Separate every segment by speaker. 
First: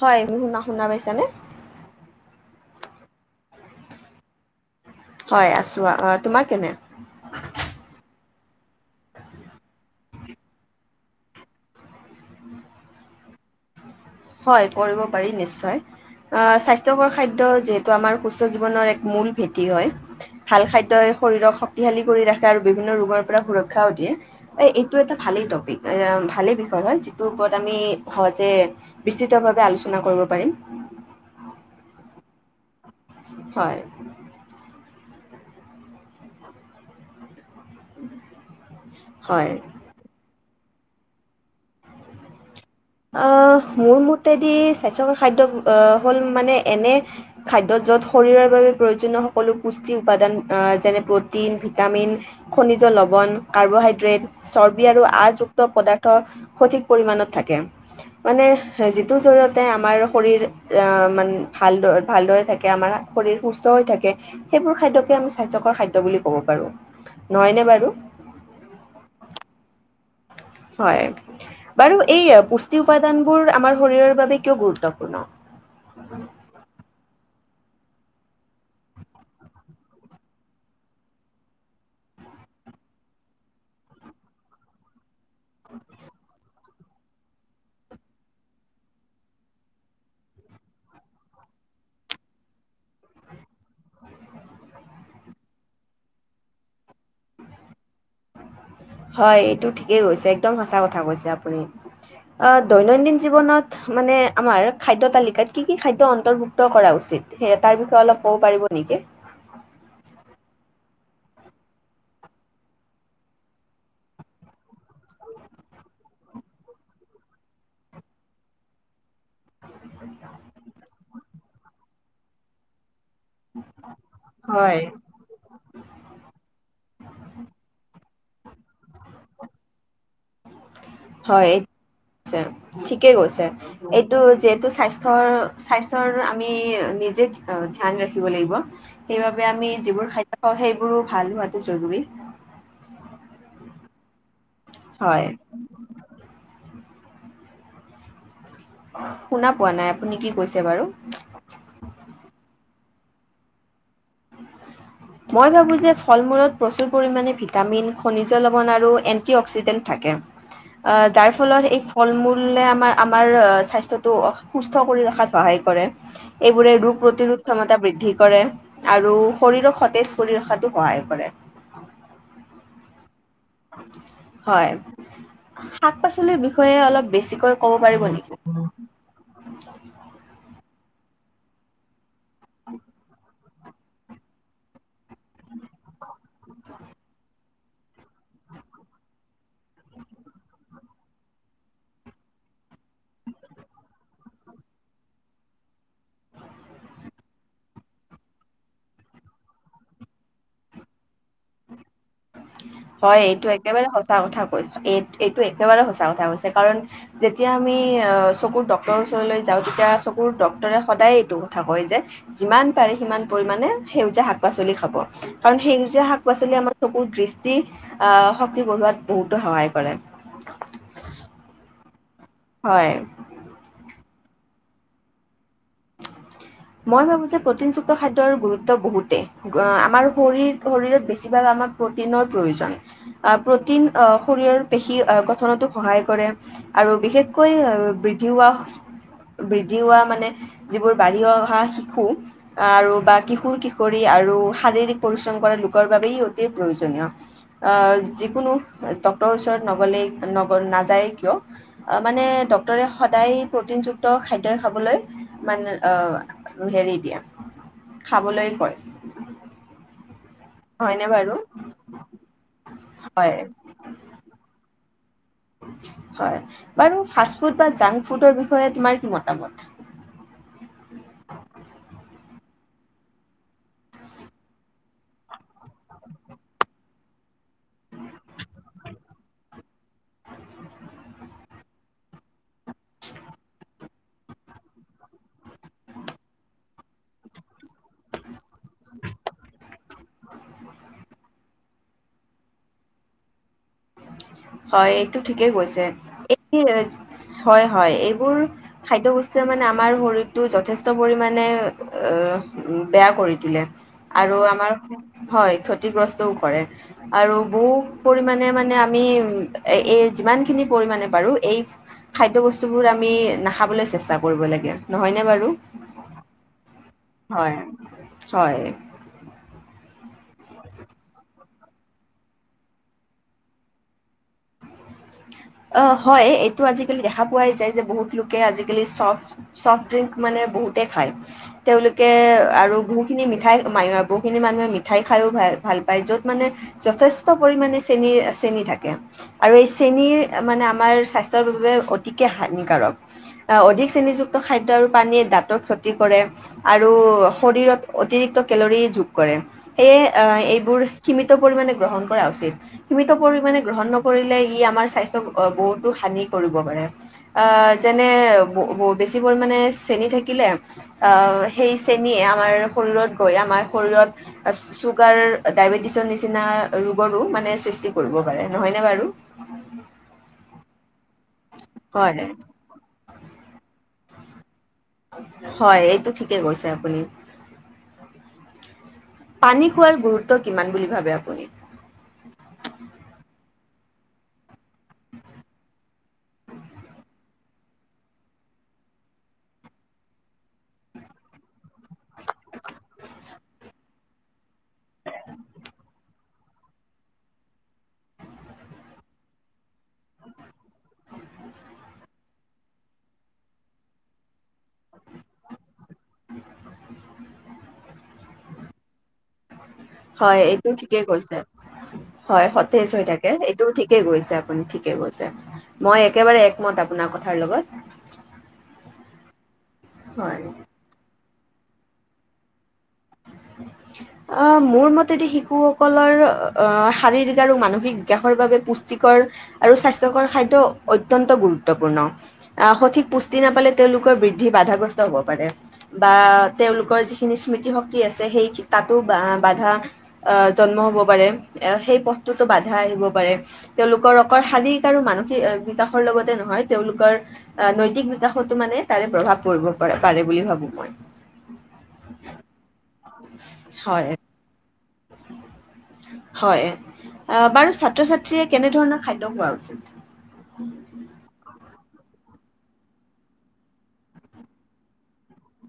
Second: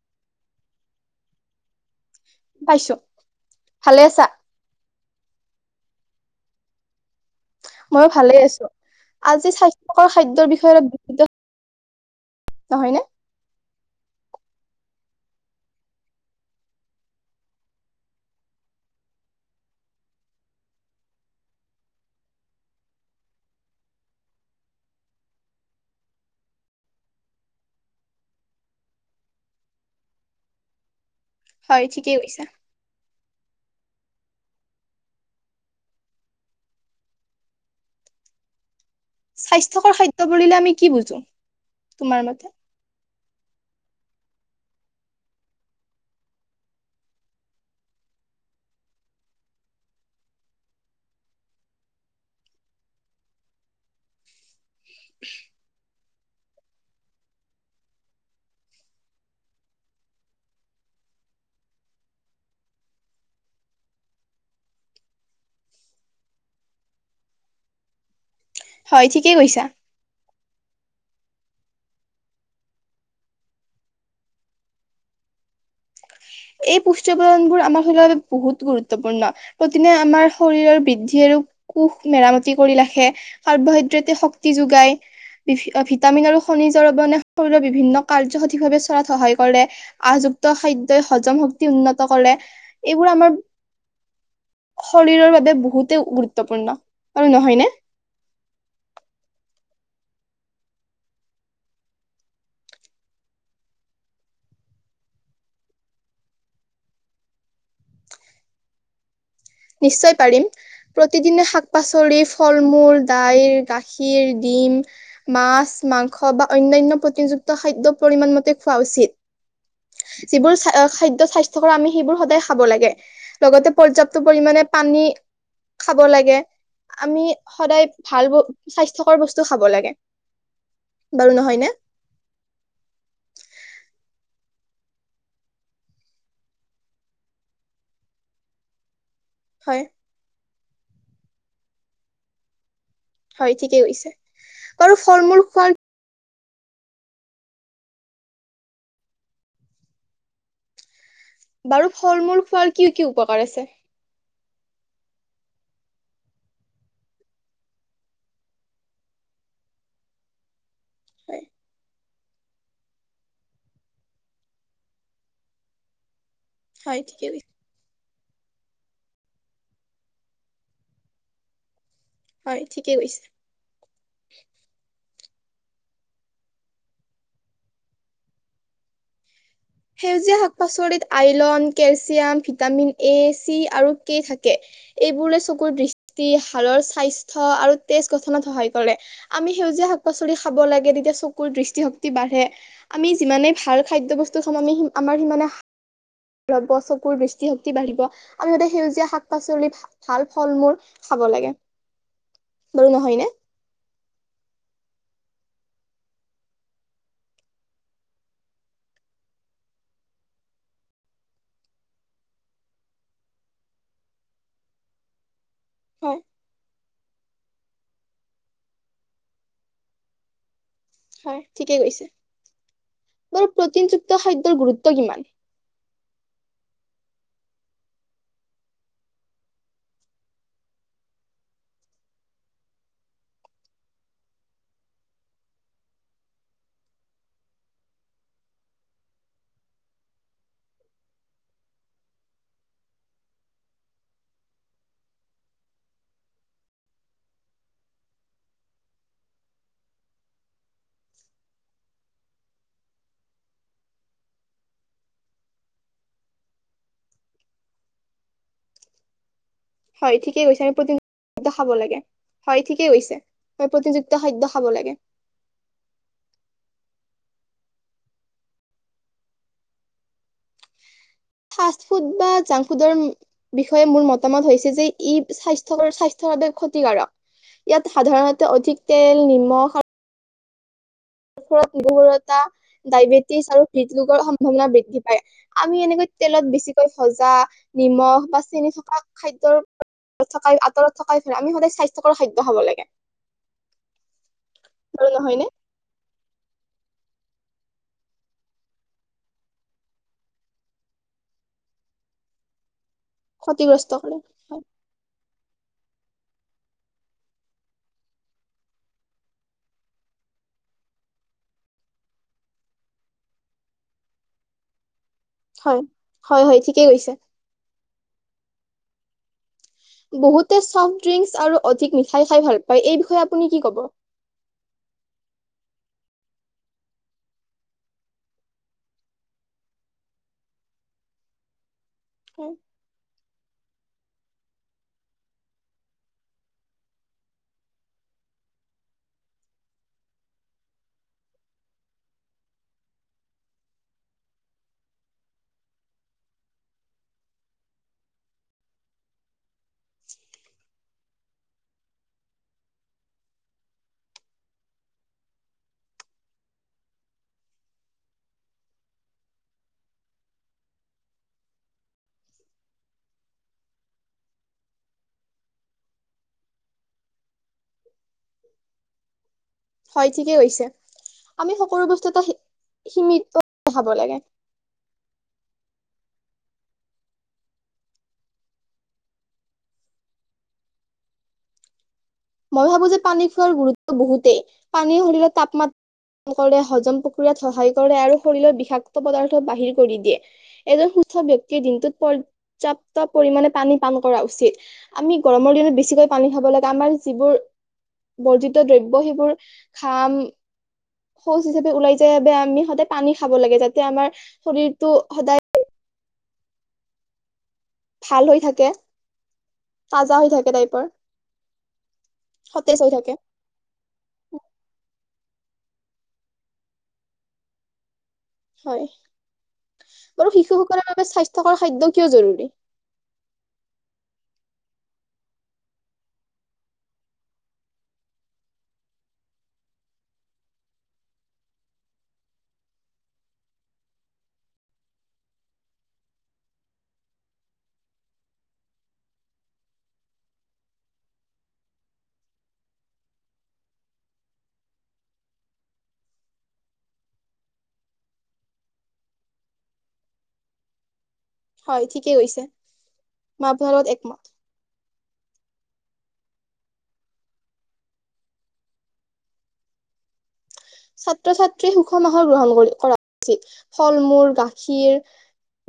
Speaker 1: হয়। মু শুনা-শুনা পাইছানে?
Speaker 2: পাইছো। ভালে আছা?
Speaker 1: আছোঁ। আহ তোমাৰ কেনে?
Speaker 2: ময়ো ভালেই আছো। আজি স্বাস্থ্যকৰ খাদ্যৰ বিষয়ে অলপ [unintelligible] নহয়নে?
Speaker 1: হয় কৰিব পাৰি নিশ্চয়। আহ স্বাস্থ্যকৰ খাদ্য যিহেতু আমাৰ সুস্থ জীৱনৰ এক মূল ভেটি হয়, ভাল খাদ্যই শৰীৰক শক্তিশালী কৰি ৰাখে আৰু বিভিন্ন ৰোগৰ পৰা সুৰক্ষাও দিয়ে এইটো এটা ভালেই টপিক ভালেই বিষয় হয় যিটোৰ ওপৰত আমি সহজে বিস্তৃতভাৱে আলোচনা কৰিব পাৰিম।
Speaker 2: হয় ঠিকেই কৈছা।
Speaker 1: হয়। [unintelligible]
Speaker 2: স্বাস্থ্যকৰ খাদ্য বিল আমি কি বুজো, তোমাৰ মতে?
Speaker 1: মোৰ মতেদি স্বাস্থ্যকৰ খাদ্য হ'ল মানে এনে খাদ্য য'ত শৰীৰৰ বাবে প্ৰয়োজনীয় সকলো পুষ্টি উপাদান যেনে প্ৰটিন, ভিটামিন, খনিজ লৱণ, কাৰ্বহাইড্ৰেট চৰ্বি আৰু আযুক্ত পদাৰ্থ সঠিক পৰিমাণত থাকে মানে যিটো জৰিয়তে আমাৰ শৰীৰ আহ মান ভাল ভালদৰে থাকে আমাৰ শৰীৰ সুস্থ হৈ থাকে সেইবোৰ খাদ্যকে আমি স্বাস্থ্যকৰ খাদ্য বুলি কব পাৰো নহয়নে বাৰু
Speaker 2: হয় ঠিকেই কৈছা
Speaker 1: হয় বাৰু এই পুষ্টি উপাদানবোৰ আমাৰ শৰীৰৰ বাবে কিয় গুৰুত্বপূৰ্ণ
Speaker 2: এই পুষ্টি উপাদানবোৰ আমাৰ শৰীৰৰ বাবে বহুত গুৰুত্বপূৰ্ণ প্ৰতিনে আমাৰ শৰীৰৰ বৃদ্ধি আৰু কুষ মেৰামতি কৰি ৰাখে কাৰ্বহাইড্ৰেটে শক্তি যোগায় ভিটামিন আৰু খনিজ শৰীৰ বিভিন্ন কাৰ্য সঠিকভাৱে চলাত সহায় কৰে আহযুক্ত খাদ্যই হজম শক্তি উন্নত কৰে এইবোৰ আমাৰ শৰীৰৰ বাবে বহুতে গুৰুত্বপূৰ্ণ আৰু নহয়নে
Speaker 1: হয় এইটো ঠিকেই কৈছে একদম সচা কথা কৈছে আপুনি দৈনন্দিন জীৱনত মানে আমাৰ খাদ্য তালিকাত কি কি খাদ্য অন্তৰ্ভুক্ত কৰা উচিত স তাৰ বিষয়ে অলপ ক'ব পাৰিব নেকি
Speaker 2: নিশ্চয় পাৰিম প্ৰতিদিনে শাক পাচলি ফল মূল দাইল গাখীৰ ডিম মাছ মাংস বা অন্যান্য প্ৰযুক্ত খাদ্য পৰিমাণ মতে খোৱা উচিত যিবোৰ খাদ্য স্বাস্থ্যকৰ আমি সেইবোৰ সদায় খাব লাগে লগতে পৰ্যাপ্ত মানে
Speaker 1: হয়।
Speaker 2: পানী খাব লাগে আমি সদায় ভাল ব স্বাস্থ্যকৰ বস্তু খাব লাগে বাৰু
Speaker 1: হয়
Speaker 2: নহয়
Speaker 1: এই
Speaker 2: নে?
Speaker 1: ঠিকে কৈছে এইটো যে স্বাস্থ্যৰ স্বাস্থ্যৰ আমি নিজে ধ্যান ৰাখিব লাগিব সেইবাবে আমি
Speaker 2: হয়,
Speaker 1: যিবোৰ খাদ্য পাওঁ সেই বোৰো ভাল হোৱাটো জৰুৰী
Speaker 2: হয় ঠিকেই কৈছে বাৰু
Speaker 1: হয়।
Speaker 2: ফল মূল খোৱাৰ
Speaker 1: শুনা পোৱা নাই আপুনি কি কৈছে বাৰু
Speaker 2: বাৰু ফল মূল খোৱাৰ কি কি উপকাৰ আছে
Speaker 1: মই ভাবোঁ যে ফল মূলত প্ৰচুৰ পৰিমাণে ভিটামিন খনিজ লৱণ আৰু এন্টি অক্সিডেণ্ট থাকে অ যাৰ
Speaker 2: হয়,
Speaker 1: ফলত এক ফল মূলে আমাৰ আমাৰ স্বাস্থ্যতটো সুস্থ কৰি ৰখাত সহায় কৰে এইবোৰে ৰোগ
Speaker 2: হয় ঠিকে
Speaker 1: প্ৰতিৰোধ
Speaker 2: কৈছে।
Speaker 1: ক্ষমতা বৃদ্ধি কৰে আৰু শৰীৰক সতেজ কৰি ৰখাতো সহায় কৰে
Speaker 2: হয় ঠিকেই কৈছে
Speaker 1: হয় শাক পাচলিৰ বিষয়ে অলপ বেছিকৈ কব পাৰিব নেকি
Speaker 2: আইলন কেচ কেল চিয়াম ভিটামিন এছ চি আৰু কে থাকে এইবোৰে চকুৰ দৃষ্টি হাৰৰ স্বাস্থ্য আৰু তেজ গঠনত সহায় কৰে আমি সেউজীয়া শাক পাচলি খাব লাগে তেতিয়া চকুৰ দৃষ্টিশক্তি বাঢ়ে আমি যিমানে ভাল খাদ্য বস্তু আমি আমাৰ সিমানে ৰব চকুৰ দৃষ্টিশক্তিৰ বাঢ়িব আমি সতে সেউজীয়া শাক পাচলি ভাল ফল মূল খাব লাগে বাৰু নহয়
Speaker 1: হয়
Speaker 2: নে
Speaker 1: এইটো একেবাৰে সঁচা কথা কৈছো এই এইটো একেবাৰে সচা কথা কৈছে কাৰণ যেতিয়া আমি আহ চকুৰ ডক্তৰৰ ওচৰলৈ যাওঁ তেতিয়া চকুৰ ডাক্তৰে সদায় এইটো কথা কয় যে যিমান পাৰে সিমান পৰিমমানে সেউজীয়া শাক পাচলি খাব কাৰণ সেউজীয়া
Speaker 2: হয়
Speaker 1: শাক পাচলি আমাৰ চকুৰ দৃষ্টি আহ শক্তি বঢ়োৱাত বহুতো সহায় কৰে
Speaker 2: হয় ঠিকেই কৈছে
Speaker 1: হয়
Speaker 2: মোৰ পেকিং টুত খাদ্যৰ গুৰুত্ব কিমান
Speaker 1: মই ভাবো যে প্ৰটিনযুক্ত খাদ্যৰ গুৰুত্ব বহুতেই আমাৰ শৰীৰ শৰীৰত বেছিভাগ আমাক প্ৰটিনৰ প্ৰয়োজন আহ প্ৰটিন আহ শৰীৰৰ পেশী গঠনতো সহায় কৰে আৰু বিশেষকৈ আহ বৃদ্ধি হোৱা বৃদ্ধি হোৱা মানে যিবোৰ বাঢ়ি অহা শিশু আহ আৰু বা কিশোৰ কিশোৰী আৰু শাৰীৰিক পৰিশ্ৰম কৰা লোকৰ বাবেই অতি প্ৰয়োজনীয় আহ যিকোনো ডক্টৰৰ ওচৰত নগলেই নগ নাযায় কিয় মানে ডক্টৰে সদায় প্ৰটিনযুক্ত খাদ্য়ই খাবলৈ মানে আহ হেৰি দিয়া খাবলৈ কয়
Speaker 2: হয় ঠিকেই কৈছে আমি প্ৰতিযুওো
Speaker 1: হয়নে বাৰু
Speaker 2: খাদ্য খাব লাগে হয় ঠিকেই কৈছে হয় প্ৰতিযুিতক্ত খাদ্য খাব লাগে
Speaker 1: হয় বাৰু ফাষ্ট ফুড বা জাংক ফুডৰ বিষয়ে তোমাৰ কি মতামত
Speaker 2: ফা ফুড বা জাংক ফুডৰ বিষয়ে মোৰ মতামত হৈছে যে ই স্বাস্থ্য স্বাস্থ্য বাবে ক্ষতিকাৰক ইয়াত সাধাৰণতে অধিক তেল নিমখ আৰু ৰত গহুৰতা ডায়বেটিছ আৰু হৃদৰোগৰ সম্ভাৱনা বৃদ্ধি পায় আমি এনেকৈ তেলত বেছিকৈ ভজা নিমখ বা চিনি থকা খাদ্যৰ থ আঁতৰত থকাই ফেৰা আমি সদায় স্বাস্থ্যকৰ খাদ্য খাব লাগে
Speaker 1: হয়
Speaker 2: আৰু
Speaker 1: এইটো
Speaker 2: নহয়নে
Speaker 1: ঠিকেই কৈছে এই হয় হয় এইবোৰ খাদ্যই বস্তুৱে মানে আমাৰ শৰীৰটো যথেষ্ট পৰিমানে বেয়া কৰি তোলে
Speaker 2: ক্ষতিগ্ৰস্ত কৰে
Speaker 1: আৰু
Speaker 2: হয়
Speaker 1: আমাৰ হয় ক্ষতিগ্ৰস্ত কৰে আৰু বহু পৰিমাণে মানে আমি এই যিমানখিনি পৰিমণে পাৰো এই খাদ্যয় বস্তুবোৰ আমি নাখাবলৈ চেষ্টা কৰিব লাগে নহয়নে বাৰু?
Speaker 2: হয় হয় হয় ঠিকেই কৈছে
Speaker 1: হয় হয়
Speaker 2: বহুত চফ্ট ড্ৰিংকস আৰু অধিক মিঠাই খাই ভাল পায় এই বিষয়ে আপুনি কি ক'ব
Speaker 1: অ হয় এইটো আজিকালি দেখা পোৱাই যায় যে বহুত লোকে আজিকালি চফ চফট ড্ৰিংক মানে বহুতে খায় তেওঁলোক আৰু বহুখিনি মিঠা মিঠাই বহুখিনি মানুহে মিঠাই খাইো ভাল ভাল পায় য'ত মানে যথেষ্ট পৰিমাণে চেনীৰ চেনী থাকে আৰু এই চেনীৰ মানে আমাৰ স্বাস্থ্যৰ বাবে অতিকে হানিকাৰক অধিক চ্ৰেনিযুক্ত খাদ্য আৰু পানীয়ে দাঁতৰ ক্ষতি কৰে আৰু শৰীৰত অতিৰিক্ত কেলৰি যোগ কৰে সেয়ে এইবোৰ সীমিত পৰিমণে গ্ৰহণ কৰা উচিত সীমিত পৰিমাণে গ্ৰহণ নকৰিলে ই আমাৰ স্বাস্থ্য বহুতো হানি কৰিব পাৰে আহ যেনে বেছি পৰিমাণে চেন থাকিলে আহ সেই চেনীয়ে আমাৰ শৰীৰত গৈ আমাৰ শৰীৰত চুগাৰ ডায়বেটিছৰ নিচিনা ৰোগৰো মানে সৃষ্টি কৰিব পাৰে নহয়নে বাৰু
Speaker 2: ঠিকে কৈছে আমি সকলো বস্তু
Speaker 1: হয়
Speaker 2: এটা সীমিত খাব লাগে
Speaker 1: হয় এইটো ঠিকেই কৈছে আপুনি পানী খোৱাৰ গুৰুত্ব কিমান বুলি ভাবে আপুনি
Speaker 2: মই ভাবো যে পানী খোৱাৰ গুৰুত্ব বহুতেই পানী সৰিলে তাপমাত কৰে হজম পক কুৰাত সহায় কৰে আৰু শৰীৰৰ বিষাক্ত পদাৰ্থ বাহিৰ কৰি দিয়ে। এজন সুস্থ ব্যক্তিৰ দিনটোত পৰ্যাপ্ত পৰিমাণে পানী পান কৰা উচিত। আমি গৰমৰ দিনত বেছিকৈ পানী খাব লাগে আমাৰ যিবোৰ বৰ্জিত দ্ৰব্য সেইবোৰ ঘাম শৌচ হিচাপে ওলাই যায় বেয়া আমি সদায় পানী খাব লাগে যাতে আমাৰ শৰীৰটো সদায়
Speaker 1: [unintelligible]
Speaker 2: ভাল হৈ থাকে। তাজা হৈ
Speaker 1: হয়
Speaker 2: থাকে
Speaker 1: এইটো
Speaker 2: টাইপৰ
Speaker 1: ঠিকে কৈছে হয় সতেজ হৈ থাকে এইটো ঠিকে কৈছে আপুনি ঠিকে কৈ। মই একেবাৰে একমত আপোনাৰ কথাৰ লগত।
Speaker 2: হয় বাৰু
Speaker 1: হয়
Speaker 2: শিশুসকলৰ বাবে স্বাস্থ্য থকাৰ খাদ্য কিয় জৰুৰী?
Speaker 1: আহ মোৰ মতেদি শিশুসকলৰ আহ শাৰীৰিক আৰু মানসিক বিকাশৰ বাবে পুষ্টিকৰ আৰু স্বাস্থ্যকৰ খাদ্য অত্যন্ত গুৰুত্বপূৰ্ণ আহ সঠিক পুষ্টি নাপালে তেওঁলোকৰ বৃদ্ধি বাধাগ্ৰস্ত হব পাৰে বা তেওঁলোকৰ যিখিনি স্মৃতিশক্ত। কি আছে সেই তাতো বা বাধা আহ জন্ম হব পাৰে সেই পথটোতো বাধা আহিব পাৰে। তেওঁলোকৰ অকৰ শাৰীৰিক আৰু মানসিক বিকাশৰ লগতে নহয় তেওঁলোকৰ নৈতিক বিকাশতো মানে তাৰে প্ৰভাৱ পৰিব পাৰে পাৰে বুলি ভাবো মই।
Speaker 2: হয় ঠিকেই কৈছে। মই ভৰত
Speaker 1: হয়
Speaker 2: একমত।
Speaker 1: হয় বাৰু ছাত্ৰ ছাত্ৰীয়ে কেনে ধৰণৰ খাদ্য খোৱা উচিত?
Speaker 2: ছাত্ৰ ছাত্ৰীয়ে সুষম আহৰ গ্ৰহণ কৰি কৰা উচিত। ফল মূল গাখীৰ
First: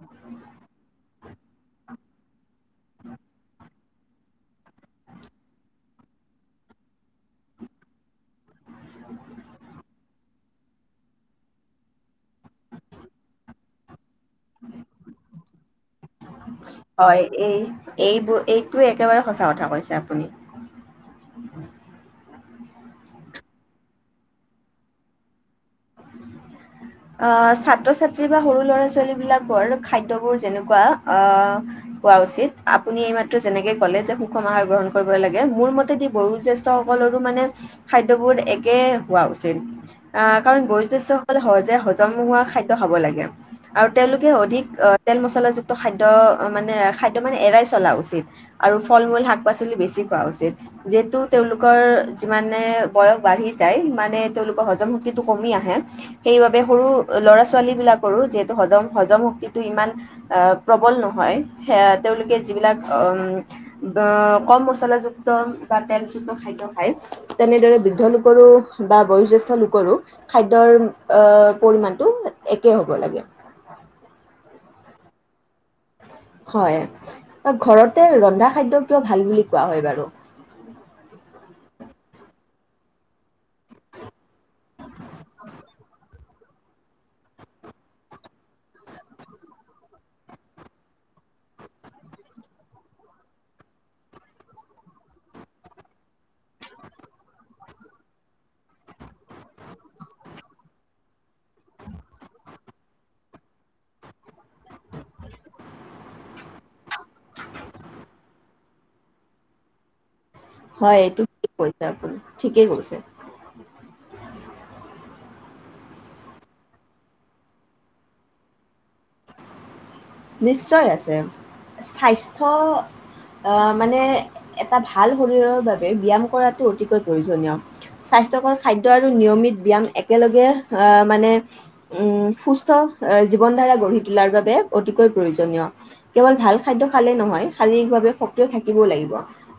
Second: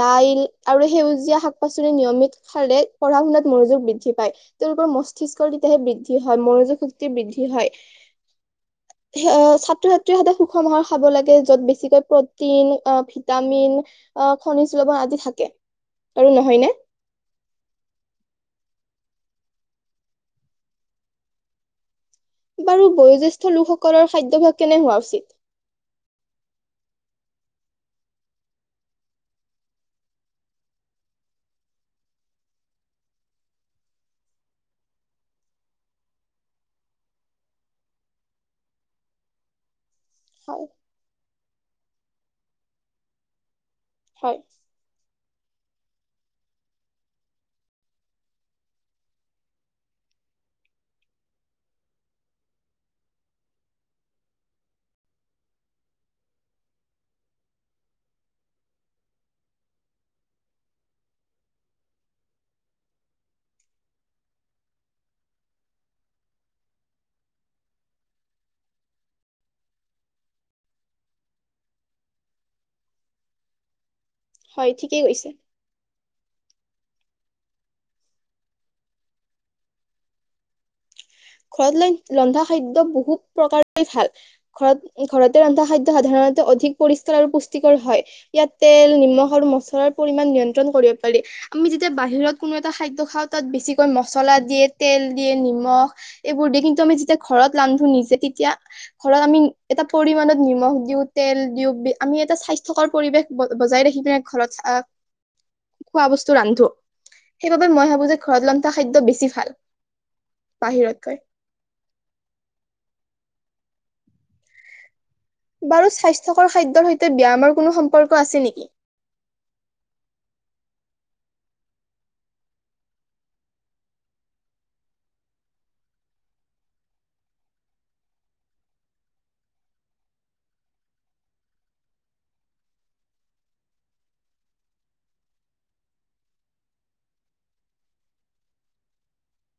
Speaker 2: দাইল আৰু সেউজীয়া শাক-পাচলি নিয়মিত খাদ্য পঢ়া শুনাত মনোযোগ বৃদ্ধি পায়। তেওঁলোকৰ মস্তিষ্কৰ তেতিয়াহে বৃদ্ধি হয় মনোযোগ শক্তি বৃদ্ধি হয়। সিঅ অ সাত। তে সদায় সুখম আহাৰ খাব লাগে যত বেছিকৈ প্ৰটিন অহ ভিটামিন। অ খনিজ লৱন আদি থাকে। আৰু নহয়নে
Speaker 1: হয় এই এইবোৰ এইটোয়ে একেবাৰে সঁচা কথা কৈছে আপুনি।
Speaker 2: বাৰু বয়োজ্যেষ্ঠ লোকসকলৰ খাদ্যাভাস কেনে হোৱা উচিত?
Speaker 1: আহ ছাত্ৰ ছাত্ৰী বা সৰু ল'ৰা ছোৱালী বিলাকৰ খাদ্যবোৰ যেনেকুৱা আহ হোৱা উচিত আপুনি এইমাত্ৰ যেনেকে কলে যে সুষম আহাৰ গ্ৰহণ কৰিব লাগে মোৰ মতেদি বয়োজ্যেষ্ঠ সকলৰো মানে খাদ্যবোৰ একে হোৱা উচিত। আহ কাৰণ
Speaker 2: হয়
Speaker 1: বয়োজ্যেষ্ঠ। সকলে সজে হজম হোৱা খাদ্য খাব লাগে। আৰু তেওঁলোকে
Speaker 2: হয়
Speaker 1: অধিক তেল, মছলা যোগ। খাদ্য মানে খাদ্য মানে এৰাই চলা উচিত আৰু ফল মূল শাক-পাচলি বেছি খোৱা উচিত। যিহেতু তেওঁলোকৰ যিমানে বয়স বাঢ়ি যায় সিমানে তেওঁলোকৰ হজম শক্ত। যিহেতু কমি আহে সেইবাবে সৰু ল'ৰা ছোৱালী বিলাকৰো যিহেতু হজম হজম শক্তিটো ইমান আহ প্ৰবল নহয় সে তেওঁলোকে যিবিলাক কম মচলাযুক্ত বা তেলযুক্ত খাদ্য খায় তেনেদৰে বৃদ্ধ লোকৰো বা বয়োজ্যেষ্ঠ লোক। কৰো খাদ্যৰ অহ্ পৰিমাণটো একে হ'ব লাগে।
Speaker 2: হয় ঠিকেই কৈছে।
Speaker 1: হয় ঘৰতে ৰন্ধা খাদ্য কিয় ভাল বুলি কোৱা হয় বাৰু?
Speaker 2: ঘৰতলৈ ৰন্ধা খাদ্য বহুত প্ৰকাৰে ভাল। ঘৰত ঘৰতে ৰন্ধা খাদ্য সাধাৰণত ত অধিক পৰিষ্কাৰ আৰু পুষ্টিকৰ হয় ইয়াত তেল, নিমখ আৰু মচলাৰ পৰিমানত নিয়ন্ত্ৰণ কৰিব পাৰি। আমি যেতিয়া বাহিৰত কোনো এটা খাদ্য খাওঁ তাত বেছিকৈ মচলা দিয়ে, তেল দিয়ে, নিমখ এইবোৰ দি কিন্তু আমি যেতিয়া ঘৰত ৰান্ধো নিজে তেতিয়া ঘৰত আমি এটা পৰিমাণত নিমখ দিওঁ, তেল দিওঁ আমি এটা স্বাস্থ্যকৰ পৰিৱেশ বজাই ৰাখি পিনে ঘৰত খোৱা বস্তু ৰান্ধো, সেইবাবে মই ভাবো যে ঘৰত ৰান্ধ থোৱা খাদ্য বেছি ভাল।
Speaker 1: হয়
Speaker 2: বাহিৰত।
Speaker 1: এইটো ঠিক কৈছে আপুনি ঠিকেই কৈছে।
Speaker 2: বাৰু স্বাস্থ্যকৰ খাদ্যৰ সৈতে ব্যায়ামৰ কোনো সম্পৰ্ক আছে নেকি
Speaker 1: নিশ্চয় আছে স্বাস্থ্য আহ মানে এটা ভাল শৰীৰৰ বাবে ব্যায়াম কৰাটো অতিকৈ প্ৰয়োজনীয় স্বাস্থ্যকৰ খাদ্য আৰু নিয়মিত ব্যায়াম একেলগে আহ মানে উ সুস্থ জীৱন ধাৰা গঢ়ি তোলাৰ বাবে অতিকৈ প্ৰয়োজনীয় কেৱল ভাল খাদ্য খালে নহয় শাৰীৰিকভাৱে সক্ৰিয় থাকিবও লাগিব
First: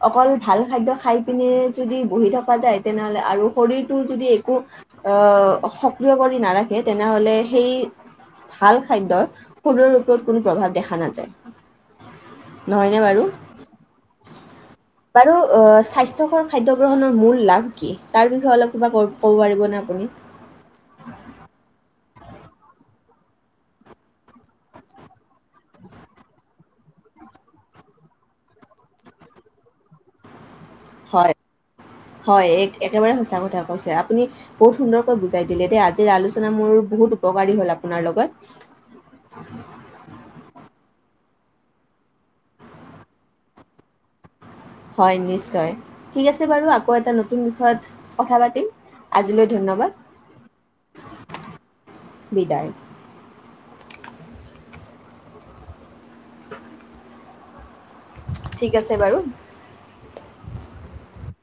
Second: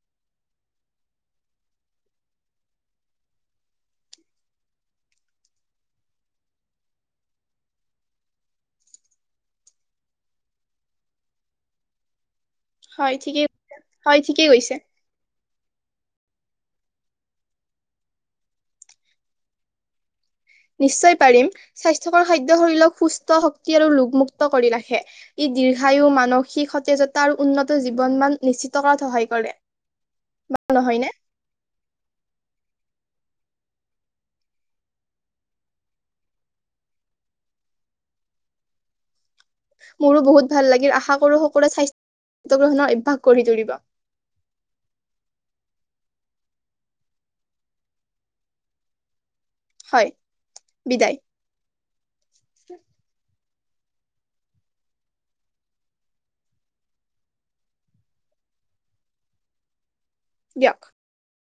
Speaker 1: অকল ভাল খাদ্য খাই পিনে যদি বহি থকা যায় তেনেহলে আৰু শৰীৰটো যদি একো আহ সক্ৰিয় কৰি নাৰাখে তেনেহলে সেই ভাল খাদ্য শৰৰ ও কোনো প্ৰভাৱ দেখা নাযায় নহয়নে
Speaker 2: হয়
Speaker 1: বাৰু
Speaker 2: ঠিকেই হয় ঠিকেই কৈছে।
Speaker 1: বাৰু স্বাস্থ্যকৰ খাদ্য গ্ৰহণৰ মূল লাভ কি তাৰ বিষয়ে অলপ কিবা ক ক'ব পাৰিবনে আপুনি
Speaker 2: নিশ্চয় পাৰিম স্বাস্থ খাদ্য শৰীৰক সুস্থ শক্তি আৰু ৰোগমুক্ত কৰি ৰাখে ই দীৰ্ঘায়ু মানসিক সতেজতা আৰু উন্নত জীৱন মন নিশ্চিত কৰাত সহায় কৰে নহয় নে
Speaker 1: হয় হয় এক একেবাৰে সঁচা কথা কৈছে আপুনি বহুত সুন্দৰকৈ বুজাই দিলে দেই আজিৰ আলোচনা মোৰ বহুত উপকাৰী হ'ল আপোনাৰ লগত
Speaker 2: মোৰো বহুত ভাল লাগিল আশা কৰোঁ সকলোৱৰে স্বাস্থ্য গ্ৰহণৰ অভ্যাস গঢ়ি তুলিব
Speaker 1: হয় নিশ্চয় ঠিক আছে বাৰু আকৌ এটা নতুন বিষয়ত কথা পাতিম আজিলৈ। ধন্যবাদ
Speaker 2: হয় বিদায়
Speaker 1: বিদায় ঠিক আছে বাৰু
Speaker 2: দিয়ক